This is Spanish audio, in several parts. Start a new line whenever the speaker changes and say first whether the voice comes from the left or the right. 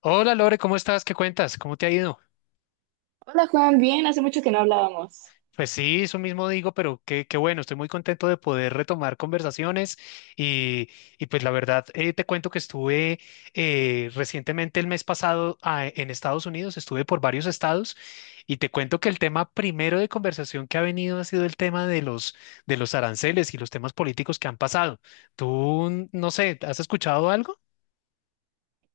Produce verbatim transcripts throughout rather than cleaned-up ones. left: Hola Lore, ¿cómo estás? ¿Qué cuentas? ¿Cómo te ha ido?
right: Hola Juan, bien, hace mucho que no hablábamos.
left: Pues sí, eso mismo digo, pero qué, qué bueno, estoy muy contento de poder retomar conversaciones y, y pues la verdad eh, te cuento que estuve eh, recientemente el mes pasado ah, en Estados Unidos, estuve por varios estados y te cuento que el tema primero de conversación que ha venido ha sido el tema de los, de los aranceles y los temas políticos que han pasado. ¿Tú, no sé, has escuchado algo?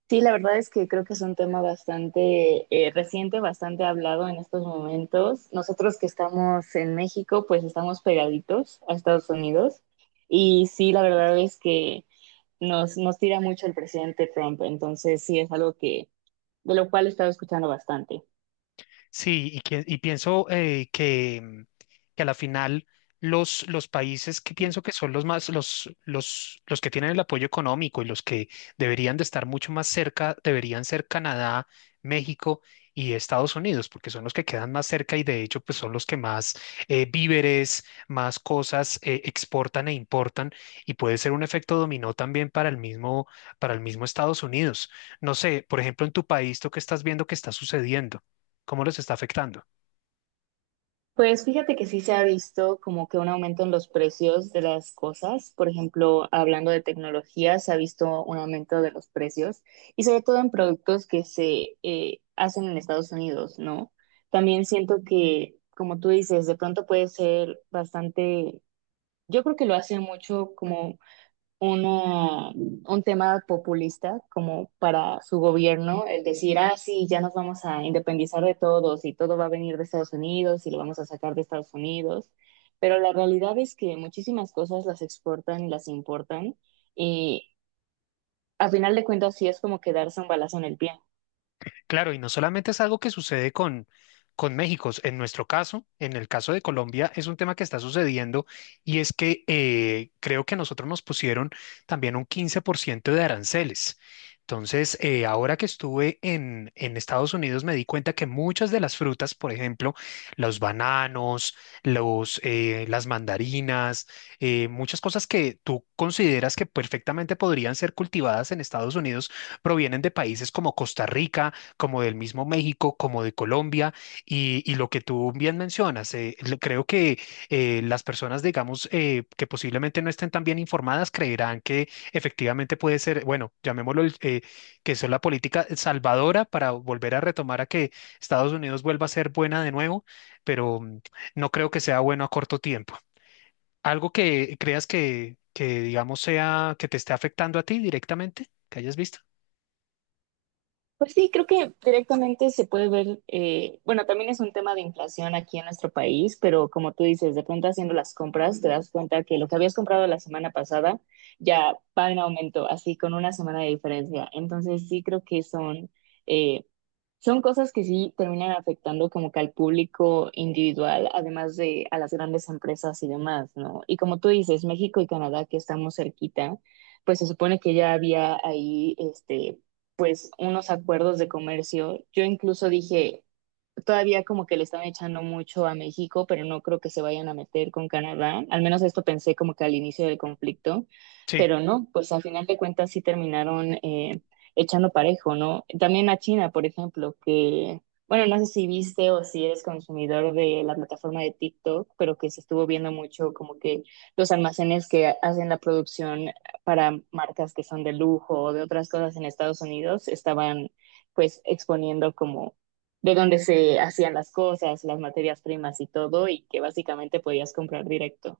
right: Sí, la verdad es que creo que es un tema bastante eh, reciente, bastante hablado en estos momentos. Nosotros que estamos en México, pues estamos pegaditos a Estados Unidos. Y sí, la verdad es que nos, nos tira mucho el presidente Trump. Entonces sí, es algo que, de lo cual he estado escuchando bastante.
left: Sí, y, que- y pienso eh, que, mm, que a la final los, los países que pienso que son los más, los, los, los que tienen el apoyo económico y los que deberían de estar mucho más cerca, deberían ser Canadá, México y Estados Unidos, porque son los que quedan más cerca y de hecho pues son los que más eh, víveres, más cosas eh, exportan e importan y puede ser un efecto dominó también para el mismo, para el mismo Estados Unidos. No sé, por ejemplo, en tu país, ¿tú qué estás viendo que está sucediendo, cómo los está afectando?
right: Pues fíjate que sí se ha visto como que un aumento en los precios de las cosas. Por ejemplo, hablando de tecnología, se ha visto un aumento de los precios y sobre todo en productos que se eh, hacen en Estados Unidos, ¿no? También siento que, como tú dices, de pronto puede ser bastante, yo creo que lo hace mucho como una, un tema populista como para su gobierno, el decir, ah, sí, ya nos vamos a independizar de todos y todo va a venir de Estados Unidos y lo vamos a sacar de Estados Unidos. Pero la realidad es que muchísimas cosas las exportan y las importan y a final de cuentas sí es como quedarse un balazo en el pie.
left: Claro, y no solamente es algo que sucede con, con México, en nuestro caso, en el caso de Colombia, es un tema que está sucediendo y es que eh, creo que a nosotros nos pusieron también un quince por ciento de aranceles. Entonces, eh, ahora que estuve en, en Estados Unidos, me di cuenta que muchas de las frutas, por ejemplo, los bananos, los, eh, las mandarinas, eh, muchas cosas que tú consideras que perfectamente podrían ser cultivadas en Estados Unidos, provienen de países como Costa Rica, como del mismo México, como de Colombia, y, y lo que tú bien mencionas, eh, lo- creo que eh, las personas, digamos, eh, que posiblemente no estén tan bien informadas, creerán que efectivamente puede ser, bueno, llamémoslo, el- eh, que eso es la política salvadora para volver a retomar a que Estados Unidos vuelva a ser buena de nuevo, pero mm, no creo que sea bueno a corto tiempo. ¿Algo que creas que, que digamos, sea que te esté afectando a ti directamente, que hayas visto?
right: Pues sí, creo que directamente se puede ver, eh, bueno, también es un tema de inflación aquí en nuestro país, pero como tú dices, de pronto haciendo las compras te das cuenta que lo que habías comprado la semana pasada ya va en aumento, así con una semana de diferencia. Entonces sí creo que son, eh, son cosas que sí terminan afectando como que al público individual, además de a las grandes empresas y demás, ¿no? Y como tú dices, México y Canadá, que estamos cerquita, pues se supone que ya había ahí, este, pues unos acuerdos de comercio. Yo incluso dije, todavía como que le están echando mucho a México, pero no creo que se vayan a meter con Canadá. Al menos esto pensé como que al inicio del conflicto,
left: Sí.
right: pero no, pues al final de cuentas sí terminaron eh, echando parejo, ¿no? También a China, por ejemplo, que, bueno, no sé si viste o si eres consumidor de la plataforma de TikTok, pero que se estuvo viendo mucho como que los almacenes que hacen la producción para marcas que son de lujo o de otras cosas en Estados Unidos estaban pues exponiendo como de donde se hacían las cosas, las materias primas y todo, y que básicamente podías comprar directo.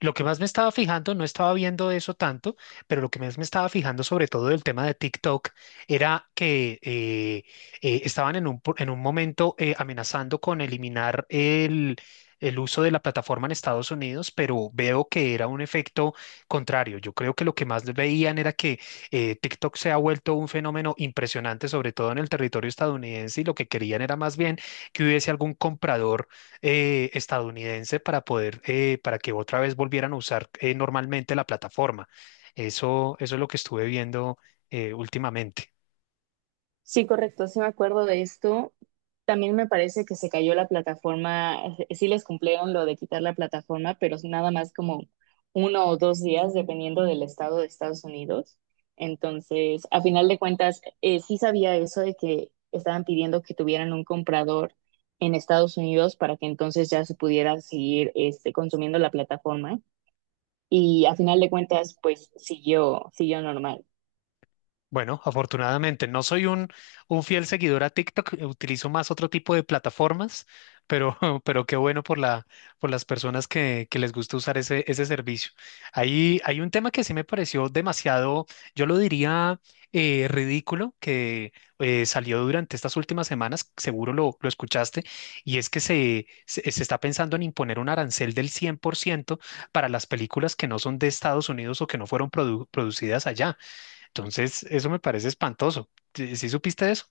left: Lo que más me estaba fijando, no estaba viendo eso tanto, pero lo que más me estaba fijando sobre todo del tema de TikTok era que eh, eh, estaban en un, po- en un momento eh, amenazando con eliminar el, el uso de la plataforma en Estados Unidos, pero veo que era un efecto contrario. Yo creo que lo que más veían era que eh, TikTok se ha vuelto un fenómeno impresionante, sobre todo en el territorio estadounidense, y lo que querían era más bien que hubiese algún comprador eh, estadounidense para poder, eh, para que otra vez volvieran a usar eh, normalmente la plataforma. Eso, eso es lo que estuve viendo eh, últimamente.
right: Sí, correcto, sí me acuerdo de esto. También me parece que se cayó la plataforma, eh, eh, sí les cumplieron lo de quitar la plataforma, pero es nada más como uno o dos días, dependiendo del estado de Estados Unidos. Entonces, a final de cuentas, eh, sí sabía eso de que estaban pidiendo que tuvieran un comprador en Estados Unidos para que entonces ya se pudiera seguir este, consumiendo la plataforma y a final de cuentas, pues siguió, siguió normal.
left: Bueno, afortunadamente no soy un, un fiel seguidor a TikTok, eh, utilizo más otro tipo de plataformas, pero, pero qué bueno por la, por las personas que, que les gusta usar ese, ese servicio. Ahí hay un tema que sí me pareció demasiado, yo lo diría eh, ridículo, que eh, salió durante estas últimas semanas, seguro lo, lo escuchaste, y es que se, se, se está pensando en imponer un arancel del cien por ciento para las películas que no son de Estados Unidos o que no fueron produ- producidas allá. Entonces, eso me parece espantoso. ¿Sí, sí supiste eso?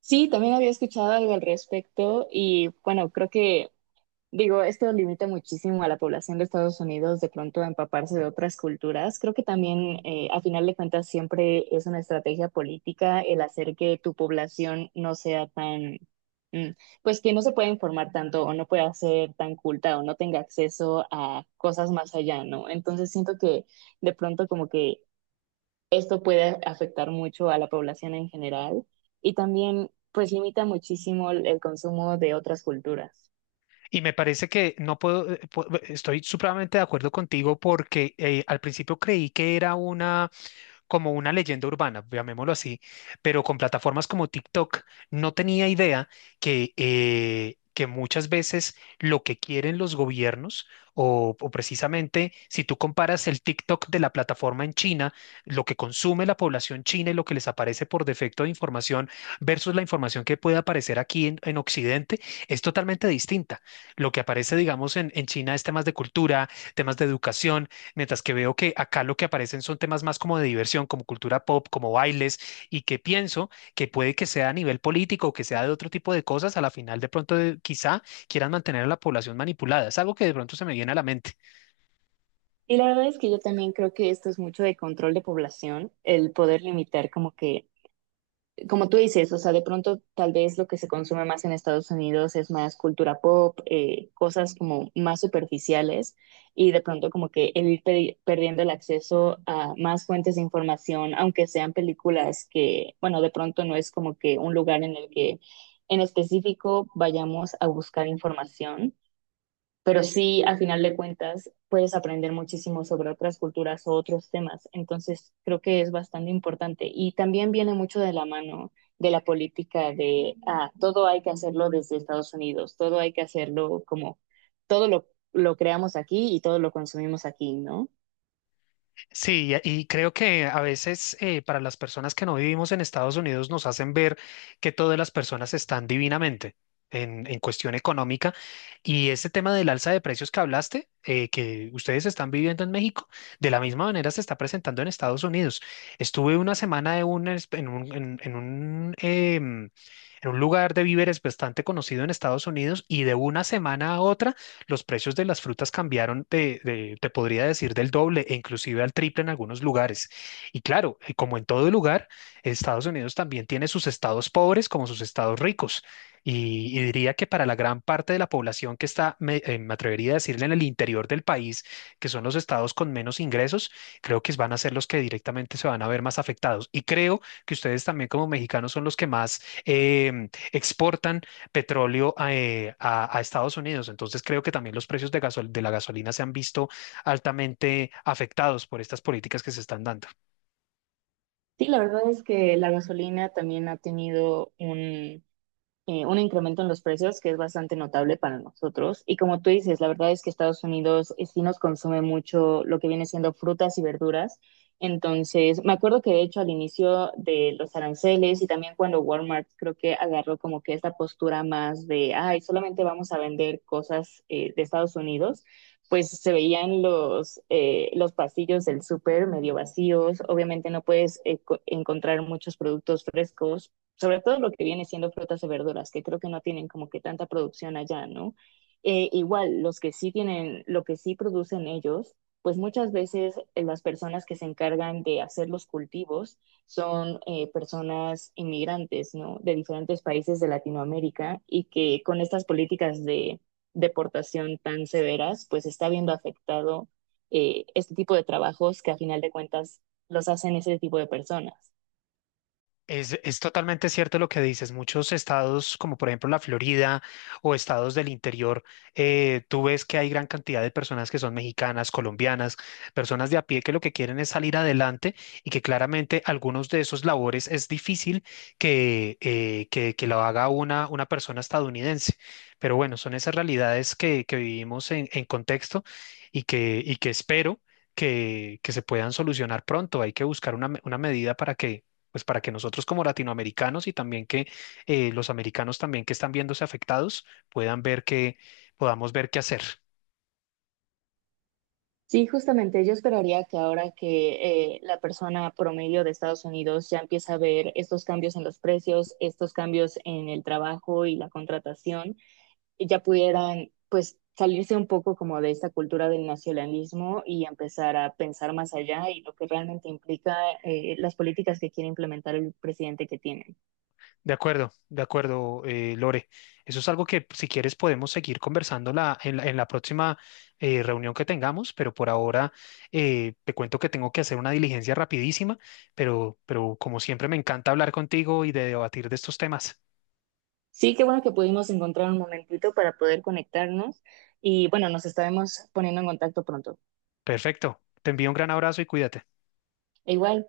right: Sí, también había escuchado algo al respecto y bueno, creo que, digo, esto limita muchísimo a la población de Estados Unidos de pronto a empaparse de otras culturas. Creo que también, eh, a final de cuentas, siempre es una estrategia política el hacer que tu población no sea tan, mm, pues que no se pueda informar tanto o no pueda ser tan culta o no tenga acceso a cosas más allá, ¿no? Entonces siento que de pronto como que esto puede afectar mucho a la población en general y también pues limita muchísimo el, el consumo de otras culturas.
left: Y me parece que no puedo, eh, pu- estoy supremamente de acuerdo contigo porque eh, al principio creí que era una... como una leyenda urbana, llamémoslo así, pero con plataformas como TikTok no tenía idea que, eh, que muchas veces lo que quieren los gobiernos o, o precisamente si tú comparas el TikTok de la plataforma en China, lo que consume la población china y lo que les aparece por defecto de información versus la información que puede aparecer aquí en, en Occidente es totalmente distinta. Lo que aparece, digamos, en, en China, es temas de cultura, temas de educación, mientras que veo que acá lo que aparecen son temas más como de diversión, como cultura pop, como bailes, y que pienso que puede que sea a nivel político o que sea de otro tipo de cosas, a la final de pronto eh, quizá quieran mantener a la población manipulada. Es algo que de pronto se me viene a la mente.
right: Y la verdad es que yo también creo que esto es mucho de control de población, el poder limitar como que como tú dices, o sea, de pronto tal vez lo que se consume más en Estados Unidos es más cultura pop, eh, cosas como más superficiales y de pronto como que el ir pe- perdiendo el acceso a más fuentes de información, aunque sean películas que, bueno, de pronto no es como que un lugar en el que en específico vayamos a buscar información pero sí, al final de cuentas, puedes aprender muchísimo sobre otras culturas o otros temas. Entonces, creo que es bastante importante. Y también viene mucho de la mano de la política de, ah, todo hay que hacerlo desde Estados Unidos, todo hay que hacerlo como, todo lo, lo creamos aquí y todo lo consumimos aquí, ¿no?
left: Sí, y y creo que a veces eh, para las personas que no vivimos en Estados Unidos nos hacen ver que todas las personas están divinamente en, en cuestión económica. Y ese tema del alza de precios que hablaste, eh, que ustedes están viviendo en México, de la misma manera se está presentando en Estados Unidos. Estuve una semana en un, es- en un, en- en un, em, en un lugar de víveres bastante conocido en Estados Unidos, y de una semana a otra los precios de las frutas cambiaron de, de- te podría decir, del doble e inclusive al triple en algunos lugares. Y claro, eh, como en todo lugar, Estados Unidos también tiene sus estados pobres como sus estados ricos. Y, y diría que para la gran parte de la población que está, me, eh, me atrevería a decirle, en el interior del país, que son los estados con menos ingresos, creo que van a ser los que directamente se van a ver más afectados. Y creo que ustedes también como mexicanos son los que más em, exportan petróleo a, eh, a, a, Estados Unidos. Entonces creo que también los precios de, gasol de la gasolina se han visto altamente afectados por estas políticas que se están dando.
right: Sí, la verdad es que la gasolina también ha tenido un, eh, un incremento en los precios que es bastante notable para nosotros. Y como tú dices, la verdad es que Estados Unidos eh, sí nos consume mucho lo que viene siendo frutas y verduras. Entonces, me acuerdo que de hecho al inicio de los aranceles y también cuando Walmart creo que agarró como que esta postura más de, ay, solamente vamos a vender cosas eh, de Estados Unidos, pues se veían los, eh, los pasillos del súper medio vacíos. Obviamente no puedes eh, co- encontrar muchos productos frescos sobre todo lo que viene siendo frutas y verduras, que creo que no tienen como que tanta producción allá, ¿no? Eh, igual, los que sí tienen, lo que sí producen ellos, pues muchas veces eh, las personas que se encargan de hacer los cultivos son eh, personas inmigrantes, ¿no? De diferentes países de Latinoamérica y que con estas políticas de deportación tan severas, pues está viendo afectado eh, este tipo de trabajos que a final de cuentas los hacen ese tipo de personas.
left: Es, es totalmente cierto lo que dices. Muchos estados, como por ejemplo la Florida o estados del interior, eh, tú ves que hay gran cantidad de personas que son mexicanas, colombianas, personas de a pie que lo que quieren es salir adelante, y que claramente algunos de esos labores es difícil que, eh, que, que lo haga una, una persona estadounidense. Pero bueno, son esas realidades que, que vivimos en, en contexto, y que, y que espero que, que se puedan solucionar pronto. Hay que buscar una, me- una medida para que pues para que nosotros como latinoamericanos, y también que eh, los americanos también que están viéndose afectados, puedan ver que podamos ver qué hacer.
right: Sí, justamente yo esperaría que ahora que eh, la persona promedio de Estados Unidos ya empieza a ver estos cambios en los precios, estos cambios en el trabajo y la contratación, y ya pudieran pues salirse un poco como de esta cultura del nacionalismo y empezar a pensar más allá y lo que realmente implica eh, las políticas que quiere implementar el presidente que tienen.
left: De acuerdo, de acuerdo, eh, Lore. Eso es algo que si quieres podemos seguir conversando la- en, la, en la próxima eh, reunión que tengamos, pero por ahora eh, te cuento que tengo que hacer una diligencia rapidísima, pero, pero como siempre me encanta hablar contigo y de debatir de estos temas.
right: Sí, qué bueno que pudimos encontrar un momentito para poder conectarnos y bueno, nos estaremos poniendo en contacto pronto.
left: Perfecto. Te envío un gran abrazo y cuídate.
right: E igual.